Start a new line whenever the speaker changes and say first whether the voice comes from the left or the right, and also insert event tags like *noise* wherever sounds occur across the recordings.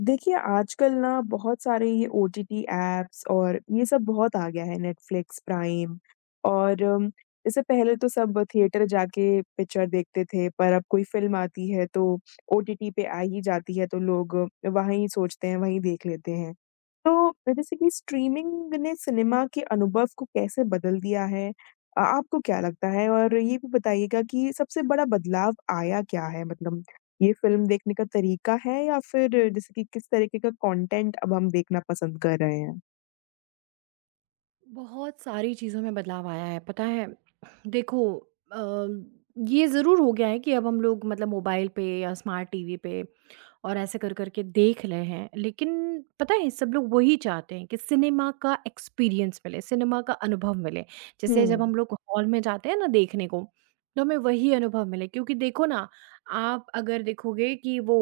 left: देखिए आजकल ना, बहुत सारे ये ओटीटी ऐप्स और ये सब बहुत आ गया है नेटफ्लिक्स, प्राइम और इससे पहले तो सब थिएटर जाके पिक्चर देखते थे, पर अब कोई फ़िल्म आती है, तो ओटीटी पे आ ही जाती है तो लोग वहीं सोचते हैं, वहीं देख लेते हैं। तो अ, जैसे कि स्ट्रीमिंग ने सिनेमा के अनुभव को कैसे बदल दिया है? अ आपको क्या लगता है और ये भी बताइएगा कि सबसे बड़ा बदलाव आया क्या है मतलब ये फ़िल्म देखने का तरीका है या फिर जैसे कि किस तरीके का कॉन्टेंट अब हम देखना पसंद कर रहे हैं?
right: बहुत सारी चीज़ों में बदलाव आया है, पता है? देखो अ, ये ज़रूर हो गया है कि अब हम लोग मतलब मोबाइल पे या स्मार्ट टीवी पे और ऐसे कर-कर के देख ले हैं। लेकिन पता है, सब लोग वो ही चाहते हैं कि सिनेमा का एक्सपीरियंस मिले, सिनेमा का अनुभव मिले। जैसे जब
left: हुँ।
right: हम लोग हॉल में जाते हैं ना देखने को, तो हमें वही अनुभव मिले क्योंकि देखो ना, आप अगर देखोगे कि वो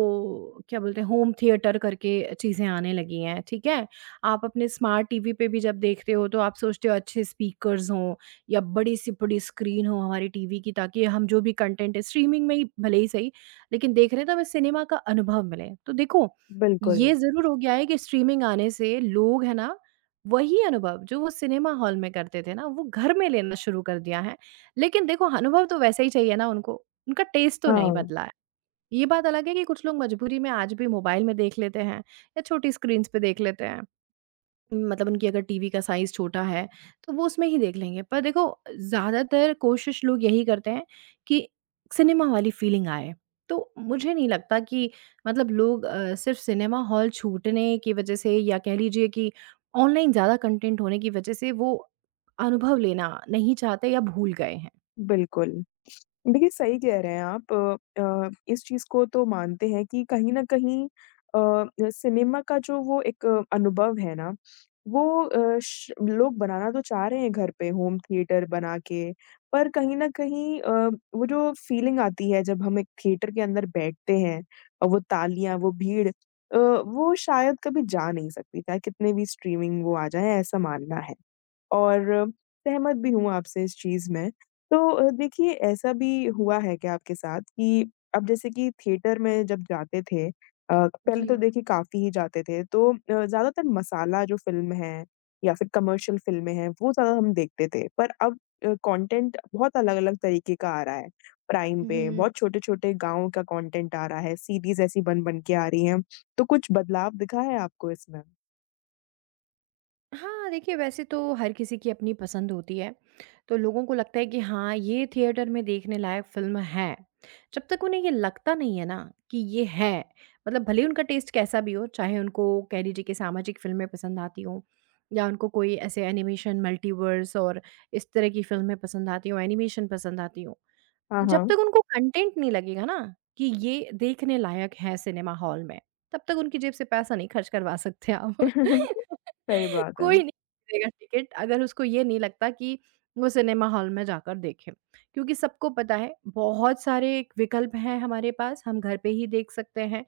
right: क्या बोलते हैं, होम थिएटर करके चीज़ें आने लगी हैं, ठीक है। आप अपने स्मार्ट टीवी पे भी जब देखते हो, तो आप सोचते हो अच्छे स्पीकर्स हों या बड़े-से-बड़ी स्क्रीन हो हमारी टीवी की, ताकि हम जो भी कंटेंट है, स्ट्रीमिंग में ही भले ही सही, लेकिन देख रहे हैं तो हमें सिनेमा का अनुभव मिले। तो देखो,
left: बिल्कुल।
right: ये ज़रूर हो गया है कि स्ट्रीमिंग आने से लोग है ना, वही अनुभव, जो वो सिनेमा हॉल में करते थे ना वो घर में लेना शुरू कर दिया है। लेकिन देखो, अनुभव तो वैसे ही चाहिए ना उनको, उनका टेस्ट तो नहीं
left: हाँ।
right: बदला है। ये बात अलग है कि कुछ लोग मजबूरी में आज भी मोबाइल में देख लेते हैं या छोटी स्क्रीन्स पे देख लेते हैं। उम, मतलब उनकी अगर टीवी का साइज़ छोटा है, तो वो उसमें ही देख लेंगे पर देखो अ, ज़्यादातर कोशिश लोग यही करते हैं कि सिनेमा वाली फीलिंग आए। तो मुझे नहीं लगता कि मतलब लोग अ, सिर्फ सिनेमा हॉल छूटने की वजह से या कह लीजिए कि ऑनलाइन ज़्यादा कंटेंट होने की वजह से, वो अनुभव लेना नहीं चाहते या भूल गए हैं।
left: बिल्कुल। देखिए, सही कह रहे हैं आप अ, इस चीज़ को तो मानते हैं कि कहीं न कहीं अ अ, सिनेमा का जो वो एक अनुभव है ना, वो अ, श लोग बनाना तो चाह रहे हैं घर पे होम थिएटर बनाके। पर कहीं न कहीं अ, वो जो फीलिंग आती है, जब हम एक थिएटर के अंदर बैठते हैं, अ, वो तालियाँ, वो भीड़ अ, वो शायद कभी जा नहीं सकती चाहे कितनी भी स्ट्रीमिंग वो आ जाएँ, ऐसा मानना है और सहमत भी हूँ आपसे इस चीज़ में। तो अ, देखिए ऐसा भी हुआ है क्या आपके साथ कि अब जैसे कि थिएटर में जब जाते थे अ, पहले तो
right: जी।
left: देखिए काफ़ी ही जाते थे, तो अ, ज़्यादातर मसाला जो फ़िल्म हैं या फिर कमर्शियल फ़िल्में हैं, वो ज़्यादा हम देखते थे। पर अब अ, कॉन्टेंट बहुत अलग-अलग तरीके का आ रहा है, प्राइम पे
right: हुँ।
left: बहुत छोटे-छोटे गाँव का कॉन्टेंट आ रहा है, सीरीज़ ऐसी बन-बन के आ रही हैं, तो कुछ बदलाव दिखा है आपको इसमें?
right: हाँ, देखिए वैसे तो हर किसी की अपनी पसंद होती है। तो लोगों को लगता है कि हाँ, ये थिएटर में देखने लायक फ़िल्म है। जब तक उन्हें यह लगता नहीं है ना? कि ये है। मतलब भले उनका टेस्ट कैसा भी हो, चाहे उनको कह लीजिए कि सामाजिक फ़िल्में पसंद आती हों या उनको कोई ऐसे एनिमेशन मल्टीवर्स और इस तरह की फ़िल्में पसंद आती हों, एनिमेशन पसंद आती हों।
left: हाँ,
right: जब
left: हाँ।
right: तक उनको कंटेन्ट नहीं लगेगा न? कि ये देखने लायक है सिनेमा हॉल में, तब तक उनकी जेब से पैसा नहीं खर्च करवा सकते आप
left: *chuckles*
right: *laughs*
left: सही बात है।
right: कोई नहीं टिकट अगर उसको ये नहीं लगता कि वो सिनेमा हॉल में जाकर देखें। क्योंकि सबको पता है बहुत सारे विकल्प हैं हमारे पास, हम घर पे ही देख सकते हैं।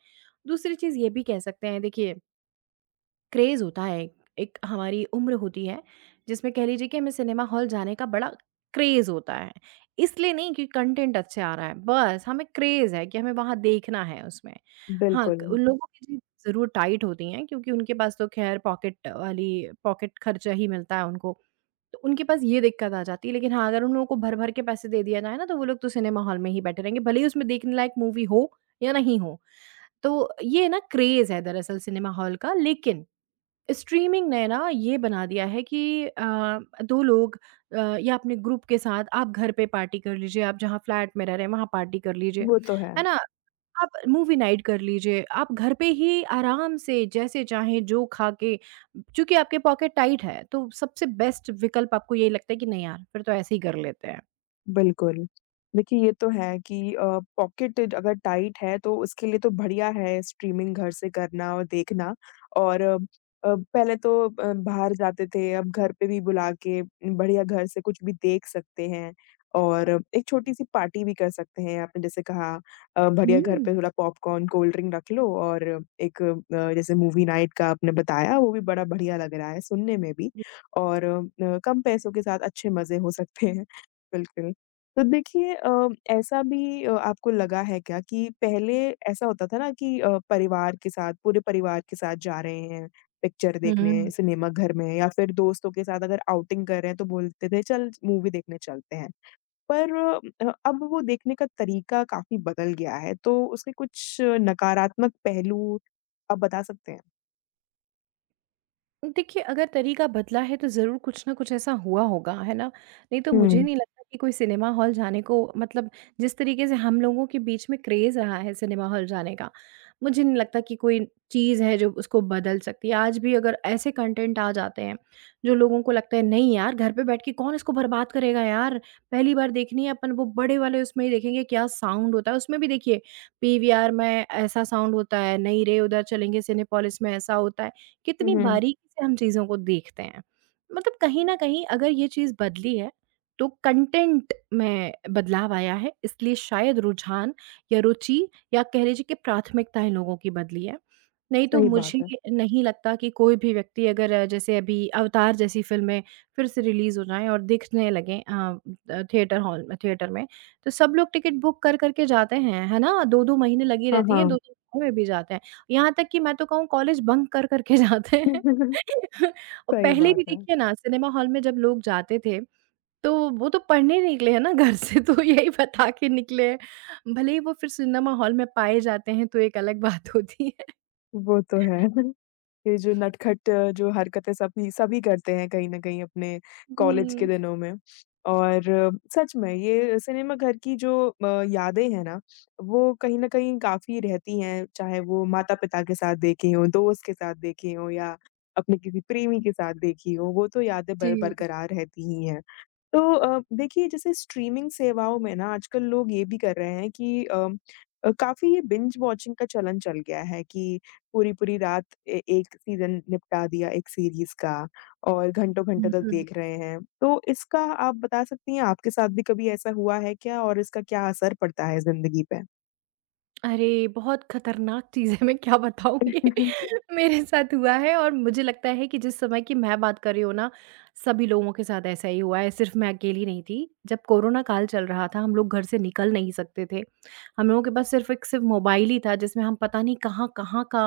right: दूसरी चीज़ ये भी कह सकते हैं, देखिए क्रेज़ होता है एक एक हमारी उम्र होती है जिसमें कह लीजिए कि हमें सिनेमा हॉल जाने का बड़ा क्रेज़ होता है। इसलिए नहीं कि कंटेन्ट अच्छा आ रहा है बस हमें क्रेज़ है कि हमें वहाँ देखना है उसमें। हाँ,
left: बिल्कुल।
right: उन लोगों की *unintelligible* ज़रूर टाइट होती हैं क्योंकि उनके पास तो ख़ैर पॉकेट वाली पॉकेट खर्चा ही मिलता है उनको। तो उनके पास ये दिक्कत आ जाती है, लेकिन हाँ अगर उन लोगों को भर-भर के पैसे दे दिया जाए न तो वो लोग तो सिनेमा हॉल में ही बैठे रहेंगे। भले ही उसमें देखने लायक मूवी हो या नहीं हो। तो ये है ना क्रेज़ है दरअसल सिनेमा हॉल का। लेकिन स्ट्रीमिंग ने ना ये बना दिया है कि अ, दो लोग अ, या अपने ग्रुप के साथ आप घर पर पार्टी कर लीजिए, आप जहाँ फ्लैट में रह रहे हैं वहाँ पार्टी कर लीजिए।
left: वो तो है।
right: है ना? आप मूवी नाइट कर लीजिए। आप घर पे ही आराम से जैसे चाहे, जो खा के क्योंकि आपके पॉकेट टाइट है तो सबसे बेस्ट विकल्प आपको ये लगता है कि नहीं यार फिर तो ऐसे ही कर लेते हैं।
left: बिल्कुल। देखिए, ये तो है कि अ, पॉकेट अगर टाइट है तो उसके लिए तो बढ़िया है स्ट्रीमिंग घर से करना और देखना और अ, पहले तो अ, बाहर जाते थे अब घर पे भी बुला के बढ़िया घर से कुछ भी देख सकते हैं और एक छोटी सी पार्टी भी कर सकते हैं आपने जैसे कहा अ, बढ़िया घर पर
right: हुँ।
left: थोड़ा पॉपकॉर्न, कोल्डड्रिंक रख लो और एक अ, जैसे मूवी नाइट का आपने बताया वो भी बड़ा बढ़िया लग रहा है सुनने में भी और अ, कम पैसों के साथ अच्छे मज़े हो सकते हैं। बिल्कुल, तो देखिए अ, ऐसा भी अ, आपको लगा है क्या कि पहले ऐसा होता था ना कि अ, परिवार के साथ, पूरे परिवार के साथ जा रहे हैं पिक्चर देखने
right: हुँ।
left: सिनेमा घर में या फिर दोस्तों के साथ अगर आउटिंग कर रहे हैं तो बोलते थे चल मूवी देखने चलते हैं, पर अ, अब वो देखने का तरीका काफ़ी बदल गया है तो उसके कुछ नकारात्मक पहलू आप बता सकते हैं?
right: देखिए, अगर तरीका बदला है तो ज़रूर कुछ ना कुछ ऐसा हुआ होगा, है ना? नहीं तो मुझे
left: हुँ।
right: नहीं लगता कि कोई सिनेमा हॉल जाने को मतलब जिस तरीके से हम लोगों के बीच में क्रेज़ रहा है सिनेमा हॉल जाने का, मुझे नहीं लगता कि कोई चीज़ है जो उसको बदल सकती है, आज भी अगर ऐसे कॉन्टेन्ट आ जाते हैं, जो लोगों को लगता है नहीं यार घर पे बैठ के कौन इसको बर्बाद करेगा यार, पहली बार देखनी है आपन वो बड़े वाले उसमें ही देखेंगे क्या साउंड होता है उसमें भी देखिए पीवीआर में ऐसा साउंड होता है, नहीं रे उधर चलेंगे सिनेपोलिस में ऐसा होता है,
left: हुँ,
right: कितनी
left: हुँ।
right: बारीकी से हम चीज़ों को देखते हैं। मतलब कहीं न कहीं अगर ये चीज़ बदली है तो कॉन्टेन्ट में बदलाव आया है इसलिए शायद रुझान या रुचि या कह लीजिए कि प्राथमिकताएँ लोगों की बदली हैं, नहीं तो
left: सही
right: मुझे
left: बात है।
right: नहीं लगता कि कोई भी व्यक्ति अगर जैसे अभी अवतार जैसी फ़िल्में, फिर से रिलीज़ हो जाए और दिखने लगे अ अ, थिएटर हॉल में, थिएटर में तो सब लोग टिकट बुक कर-कर के जाते हैं, है ना 2-2 महीने लगी
left: हाँ,
right: रहती हैं, दो
left: हाँ।
right: दो *unintelligible* में भी जाते हैं। यहाँ तक कि मैं तो कहूँ कॉलेज बंक कर-कर के जाते हैं
left: *chuckles*
right: *laughs* और
left: सही
right: पहले
left: बात
right: भी
left: है।
right: देखिए ना सिनेमा हॉल में जब लोग जाते थे, तो वो तो पढ़ने निकले हैं ना घर से, तो यही बता के निकले हैं। भले ही वो फिर सिनेमा हॉल में पाए जाते हैं तो एक अलग बात होती है।
left: वो तो है *chuckles* ये जो नटखट अ, जो हरकतें सभी सभी करते हैं कहीं न कहीं अपने कॉलेज के
right: हुँ।
left: दिनों में। और सच में ये सिनेमा घर की जो अ, यादें हैं ना वो कहीं न कहीं काफ़ी रहती हैं, चाहे वो माता-पिता के साथ देखी हों, दोस्त के साथ देखी हों या अपने किसी प्रेमी के साथ देखी हों, वो तो यादें बर
right: जी।
left: बरकरार रहती ही हैं। तो अ, देखिए जैसे स्ट्रीमिंग सेवाओं में ना आजकल लोग ये भी कर रहे हैं कि अम, अ, काफ़ी बिंज वॉचिंग का चलन चल गया है कि पूरी-पूरी रात ए एक सीज़न निपटा दिया एक सीरीज़ का और घंटों-घंटों
right: हुँ,
left: तक
right: हुँ।
left: देख रहे हैं। तो इसका आप बता सकती हैं आपके साथ भी कभी ऐसा हुआ है क्या? और इसका क्या असर पड़ता है ज़िंदगी पे?
right: अरे, बहुत खतरनाक चीज़ है, मैं क्या बताऊँ। ये
left: *chuckles*
right: मेरे साथ हुआ है और मुझे लगता है कि जिस समय की मैं बात कर रही हूँ ना, सभी लोगों के साथ ऐसा ही हुआ है। सिर्फ़ मैं अकेली नहीं थी। जब कोरोना काल चल रहा था, हम लोग घर से निकल नहीं सकते थे। हम लोगों के पास सिर्फ़ एक सिर्फ़ मोबाइल ही था, जिसमें हम पता नहीं कहाँ-कहाँ का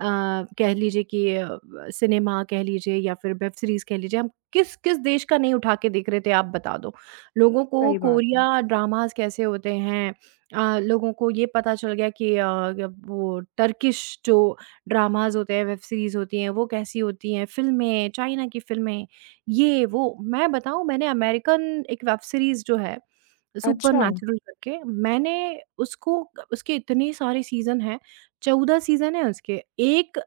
right: अ, कह लीजिए कि अ, ब सिनेमा कह लीजिए या फिर वेब सीरीज़ कह लीजिए। हम किस-किस देश का नहीं उठा के देख रहे थे, आप बता दो। लोगों को
left: सही बात है।
right: कोरिया ड्रामाज़ कैसे होते हैं। अ, लोगों को ये पता चल गया कि अ, अब वो टर्किश जो ड्रामाज़ होते हैं, वेब सीरीज़ होती हैं, वो कैसी होती हैं। फ़िल्में, चाइना की फ़िल्में, ये वो। मैं बताऊँ मैंने अमेरिकन एक वेब सीरीज़ जो है
left: अच्छा!
right: सुपरनैचुरल करके, मैंने उसको उसके इतनी सारी सीज़न हैं। 14 सीज़न हैं उसके। एक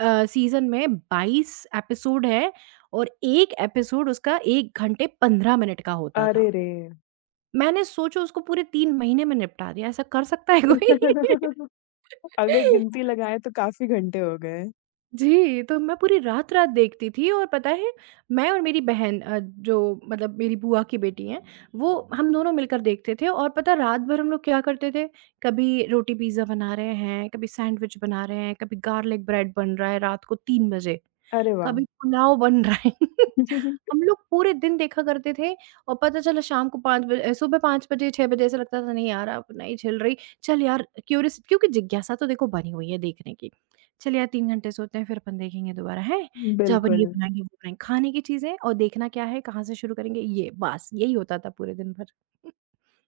right: अ, सीज़न में 22 एपिसोड है और एक एपिसोड उसका 1 घंटे 15 मिनट का होता था।
left: अरे रे!
right: मैंने सोचो उसको पूरे 3 महीने में निपटा दिया। ऐसा कर सकता है कोई?
left: *laughs* अगर
right: *laughs*
left: गिनती लगाएँ तो काफ़ी घंटे हो गए।
right: जी, तो अब मैं पूरी रात-रात देखती थी और पता है मैं और मेरी बहन अ, जो मतलब मेरी बुआ की बेटी हैं, वो हम दोनों मिलकर देखते थे और पता है रात-भर हम लोग क्या करते थे, कभी रोटी पिज्जा बना रहे हैं, कभी सेंडविच बना रहे हैं, कभी गार्लिक ब्रेड बन रहा है रात को 3 बजे,
left: अरे वाह!
right: कभी पुलाव बन रहा है। *laughs*
left: *chuckles*
right: हम लोग पूरे दिन देखा करते थे और पता चला शाम को 5 बजे सुबह 5 बजे, 6 बजे ऐसा लगता था नहीं यार, अब नहीं झेल रही, चल यार अ, क्युरीअस क्योंकि जिज्ञासा तो देखो बनी हुई है देखने की। चल यार 3 घंटे सोते हैं फिर अपन देखेंगे दोबारा, हैं? चल अपन ये
left: बिल्कुल।
right: बनाएँगे, वो बनाएँगे, खाने की चीज़ें और देखना क्या है, कहाँ से शुरू करेंगे ये बस यही होता था पूरे दिन भर।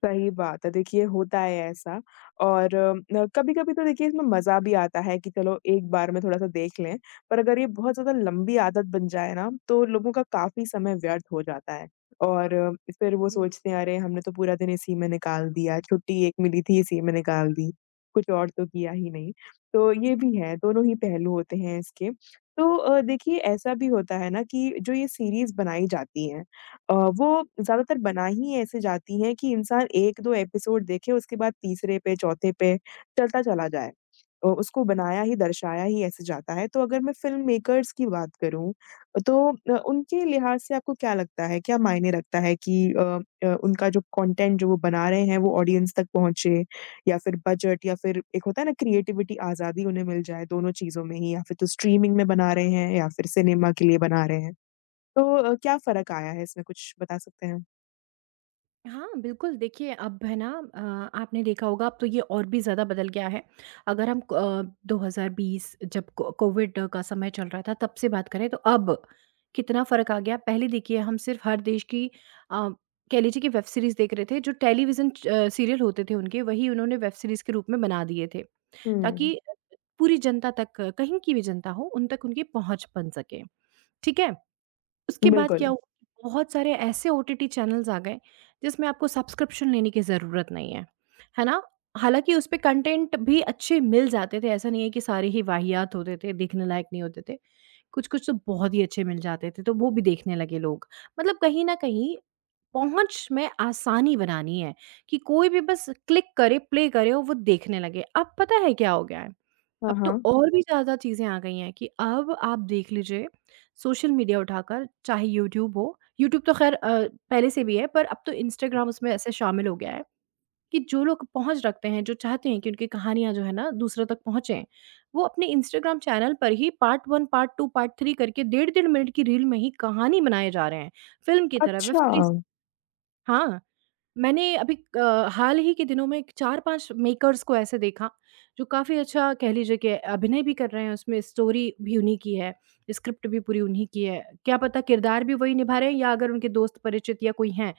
left: सही बात है, देखिए होता है ऐसा और अ, कभी-कभी तो देखिए इसमें मजा भी आता है कि चलो एक बार में थोड़ा-सा देख लें, पर अगर ये बहुत ज़्यादा लंबी आदत बन जाए ना तो लोगों का काफ़ी समय व्यर्थ हो जाता है और फिर वो
right: हुँ।
left: सोचते हैं अरे हमने तो पूरा दिन इसी में निकाल दिया, छुट्टी एक मिली थी, इसी में निकाल दी, कुछ और तो किया ही नहीं, तो ये भी है दोनों ही पहलू होते हैं इसके। तो अ, देखिए ऐसा भी होता है ना कि जो ये सिरीज़ बनाई जाती हैं अ, वो ज़्यादातर बनाई ही ऐसे जाती हैं कि इंसान 1-2 एपिसोड देखे उसके बाद तीसरे पे, चौथे पे चलता चला जाए। अ, उसको बनाया ही, दर्शाया ही ऐसे जाता है तो अगर मैं फ़िल्मेकर्स की बात करूँ अ, तो अ, उनके लिहाज से आपको क्या लगता है? क्या मायने रखता है कि अम, अ, उनका जो कंटेन्ट जो वो बना रहे हैं वो ऑडियंस तक पहुँचे या फिर बजट या फिर एक होता है ना क्रीऐटिवटी आज़ादी उन्हें मिल जाए दोनों चीज़ों में ही या फिर जो स्ट्रीमिंग में बना रहे हैं या फिर सिनेमा के लिए बना रहे हैं। तो अ, क्या फ़र्क आया है इसमें कुछ बता सकते हैं?
right: हाँ, बिल्कुल। देखिए अब है ना अ, आपने देखा होगा अब तो ये और भी ज़्यादा बदल गया है। अगर हम अ, 2020 जब को कोविड का समय चल रहा था, तब से बात करें तो अब कितना फ़र्क आ गया। पहले देखिए हम सिर्फ़ हर देश की अ, कह लीजिए कि वेब सीरीज़ देख रहे थे। जो टेलीविज़न अ, सीरियल होते थे उनके, वही उन्होंने वेब सीरीज़ के रूप में बना दिए थे
left: हुँ।
right: ताकि पूरी जनता तक, कहीं की भी जनता हो, उन तक उनकी पहुँच बन सके, ठीक है। उसके बाद क्या
left: बिल्कुल।
right: हुआ? बहुत सारे ऐसे ओटीटी चैनल्स आ गए जिसमें आपको सब्सक्रिप्शन लेने की ज़रूरत नहीं है। है ना? हालाँकि उसपे कॉन्टेंट भी अच्छे मिल जाते थे। ऐसा नहीं है कि सारे ही वाहियात होते थे, देखने लायक नहीं होते थे, कुछ-कुछ तो बहुत ही अच्छे मिल जाते थे, तो वो भी देखने लगे लोग। मतलब कहीं न कहीं पहुँच में आसानी बनानी है कि कोई भी बस क्लिक करे, प्ले करे और वो देखने लगे। अब पता है क्या हो गया है?
left: हाँ,
right: अब तो
left: हाँ।
right: और भी ज़्यादा चीज़ें आ गई हैं कि अब आप देख लीजिए सोशल मीडिया उठाकर चाहे यूट्यूब हो। यूट्यूब तो खैर अ, पहले से भी है पर अब तो इंस्टाग्राम उसमें ऐसे शामिल हो गया है कि जो लोग पहुँच रखते हैं, जो चाहते हैं कि उनकी कहानियाँ जो है ना दूसरों तक पहुँचे, वो अपने इंस्टाग्राम चैनल पर ही पार्ट 1, पार्ट 2, पार्ट 3 करके डेढ़-डेढ़ मिनट की रील में ही कहानी बनाए जा रहे हैं। फ़िल्म की तरह वेब सीरीज़
left: अच्छा।
right: हाँ, मैंने अभी अ, हाल ही के दिनों में 4-5 मेकर्स को ऐसे देखा जो काफ़ी अच्छा कह लीजिए कि अभिनय भी कर रहे हैं, उसमें स्टोरी भी उन्हीं की है, स्क्रिप्ट भी पूरी उन्हीं की है। क्या पता किरदार भी वही निभा रहे हैं या अगर उनके दोस्त परिचित या कोई हैं।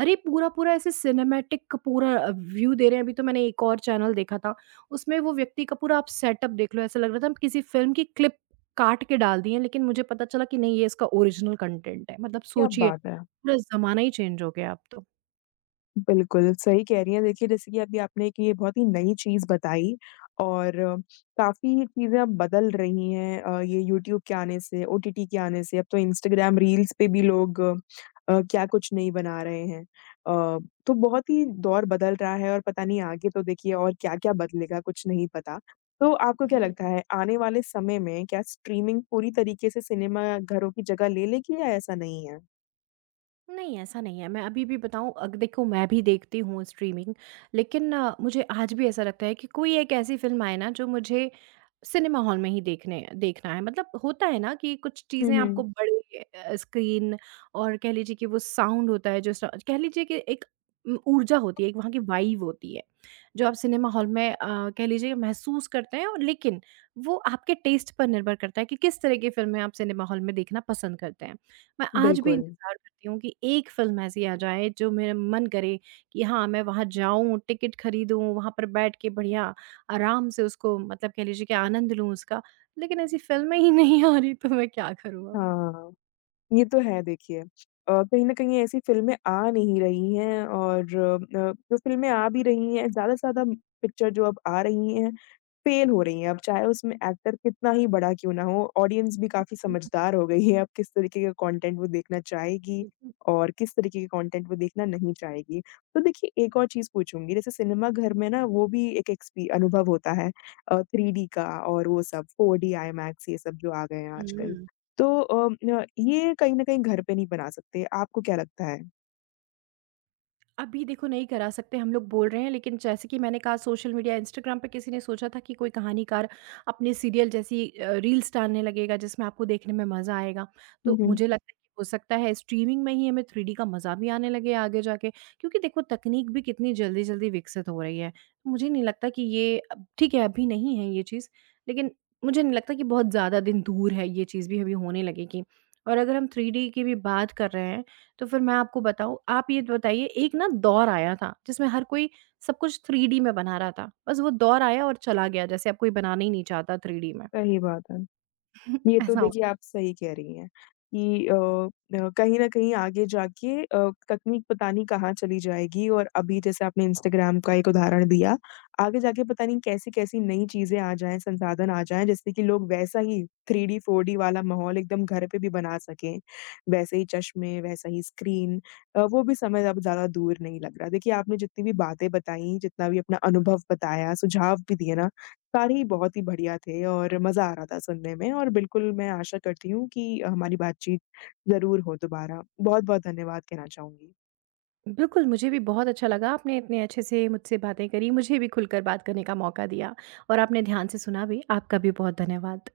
right: अरे! पूरा-पूरा ऐसे सिनेमैटिक पूरा अ, व्यू दे रहे हैं। अभी तो मैंने एक और चैनल देखा था, उसमें वो व्यक्ति का पूरा आप सेटअप देख लो। ऐसा लग रहा था हम किसी फ़िल्म की क्लिप काट के डाल दी है लेकिन मुझे पता चला कि नहीं ये इसका ओरिजिनल कॉन्टेंट है। मतलब
left: क्या
right: सोचिए
left: बात है।
right: पूरा ज़माना ही चेंज़ हो गया अब तो।
left: बिल्कुल, सही कह रही हैं देखिए, जैसे कि अभी आपने एक ये बहुत ही नई चीज़ बताई और काफ़ी चीज़ें अब बदल रही हैं अ, ये यूट्यूब के आने से, ओटीटी के आने से अब तो इंस्टाग्राम रील्स पे भी लोग अ, क्या कुछ नहीं बना रहे हैं। अ, तो बहुत ही दौर बदल रहा है और पता नहीं आगे तो देखिए और क्या-क्या बदलेगा, कुछ नहीं पता। तो आपको क्या
right: हुँ।
left: लगता है, आने वाले समय में, क्या स्ट्रीमिंग पूरी तरीके से सिनेमा घरों की जगह ले लेगी या ऐसा नहीं है?
right: नहीं, ऐसा नहीं है मैं अभी भी बताऊँ, अग देखो मैं भी स्ट्रीमिंग लेकिन मुझे आज भी ऐसा लगता है कि कोई एक ऐसी फिल्म आए ना जो मुझे सिनेमा हॉल में ही देखने देखना है। मतलब होता है ना कि कुछ
left: हुँ,
right: चीज़ें
left: हुँ।
right: आपको बड़े अ, स्क्रीन और कह लीजिए कि वो साउंड होता है जैसा कह लीजिए कि एक उ ऊर्जा होती है, एक वहाँ की वाइब होती है, जो आप सिनेमा हॉल में अ, कह लीजिए महसूस करते हैं लेकिन, वो आपके टेस्ट पर निर्भर करता है कि किस तरह की फिल्में आप सिनेमा हॉल में देखना पसंद करते हैं। मैं आज भी
left: बिल्कुल।
right: इंतज़ार करती हूँ कि एक फिल्म ऐसी आ जाए, जो मेरा मन करे कि हाँ, मैं वहाँ जाऊँ, टिकट खरीदूँ, वहाँ पर बैठ के बढ़िया, आराम से उसको मतलब कह लीजिए कि आनंद लूँ उसका। लेकिन ऐसी फिल्में ही नहीं आ रही, तो मैं क्या करूँ अब?
left: हाँ, ये तो है देखिए। अ, कहीं न कहीं ऐसी फिल्में आ नहीं रही और अ, जो फिल्में आ भी रही हैं, ज्यादा से ज्यादा पिक्चर जो अब आ रही हैं, फेल हो रही हैं अब चाहे उसमें एक्टर कितना ही बड़ा क्यों ना हो, ऑडियंस भी काफ़ी समझदार हो गई है। अब किस तरीके के कंटेंट वो देखना चाहेगी
right: *unintelligible*
left: और किस तरीके के कंटेंट को देखना नहीं चाहेगी। तो देखिए, एक और चीज़ पूछूँगी जैसे सिनेमा घर में ना, वो भी एक एक्सपी अनुभव होता है अ, थ्रीडी का और वो सब फोरडी, आईंमैक्स ये सब जो आ गए हैं आजकल।
right: हुँ।
left: तो अम, अ, ये कहीं न कहीं घर पर नहीं बना सकते, आपको क्या लगता है?
right: अभी देखो नहीं करा सकते, हम लोग बोल रहे हैं लेकिन जैसे कि मैंने कहा सोशल मीडिया, इंस्टाग्राम पे किसी ने सोचा था कि कोई कहानीकार अपने अ, सीरियल जैसी रील्स डालने लगेगा जिसमें आपको देखने में मज़ा आएगा।
left: हुँ,
right: तो
left: हुँ।
right: मुझे लगता है कि हो सकता है स्ट्रीमिंग में ही हमें थ्रीडी का मज़ा भी आने लगे आगे जाके क्योंकि देखो तकनीक भी कितनी जल्दी-जल्दी विकसित हो रही है। मुझे नहीं लगता कि ये अब ठीक है, अभी नहीं है यह चीज़ लेकिन मुझे नहीं लगता कि बहुत ज़्यादा दिन दूर है ये चीज़ भी अभी होने लगेगी। और अगर हम थ्रीडी की भी बात कर रहे हैं तो फिर मैं आपको बताऊँ, आप ये बताइए एक ना दौर आया था जिसमें हर कोई सब कुछ थ्रीडी में बना रहा था। बस वो दौर आया और चला गया जैसे अब कोई बनाना ही नहीं चाहता थ्रीडी में।
left: सही बात है।
right: *chuckles*
left: ये तो
right: ऐसा हु
left: देखिए आप सही कह रही हैं कि अ अ, कहीं न कहीं आगे जाके अ, तकनीक पता नहीं कहाँ चली जाएगी और अभी जैसे आपने इंस्टाग्राम का एक उदाहरण दिया। आगे जाके पता नहीं कैसी-कैसी नई चीज़ें आ जाएँ, संसाधन आ जाएँ, जिससे कि लोग वैसा ही थ्रीडी, फोरडी वाला माहौल एकदम घर पे भी बना सकें। वैसे ही चश्मे, वैसा ही स्क्रीन, अ, वो भी समय अब ज़्यादा दूर नहीं लग रहा। देखिए आपने जितनी भी बातें बताई, जितना भी अपना अनुभव बताया, सुझाव भी दिए ना, सारे ही बहुत ही बढ़िया थे और मज़ा आ रहा था सुनने में, और बिल्कुल मैं आशा करती हूँ कि अ, हमारी बातचीत ज़रूर हो दोबारा। बहुत-बहुत धन्यवाद कहना चाहूँगी।
right: बिल्कुल, मुझे भी बहुत अच्छा लगा, आपने इतने अच्छे से मुझसे बातें करी। मुझे भी खुलकर बात करने का मौका दिया और आपने ध्यान से सुना भी। आपका भी बहुत धन्यवाद।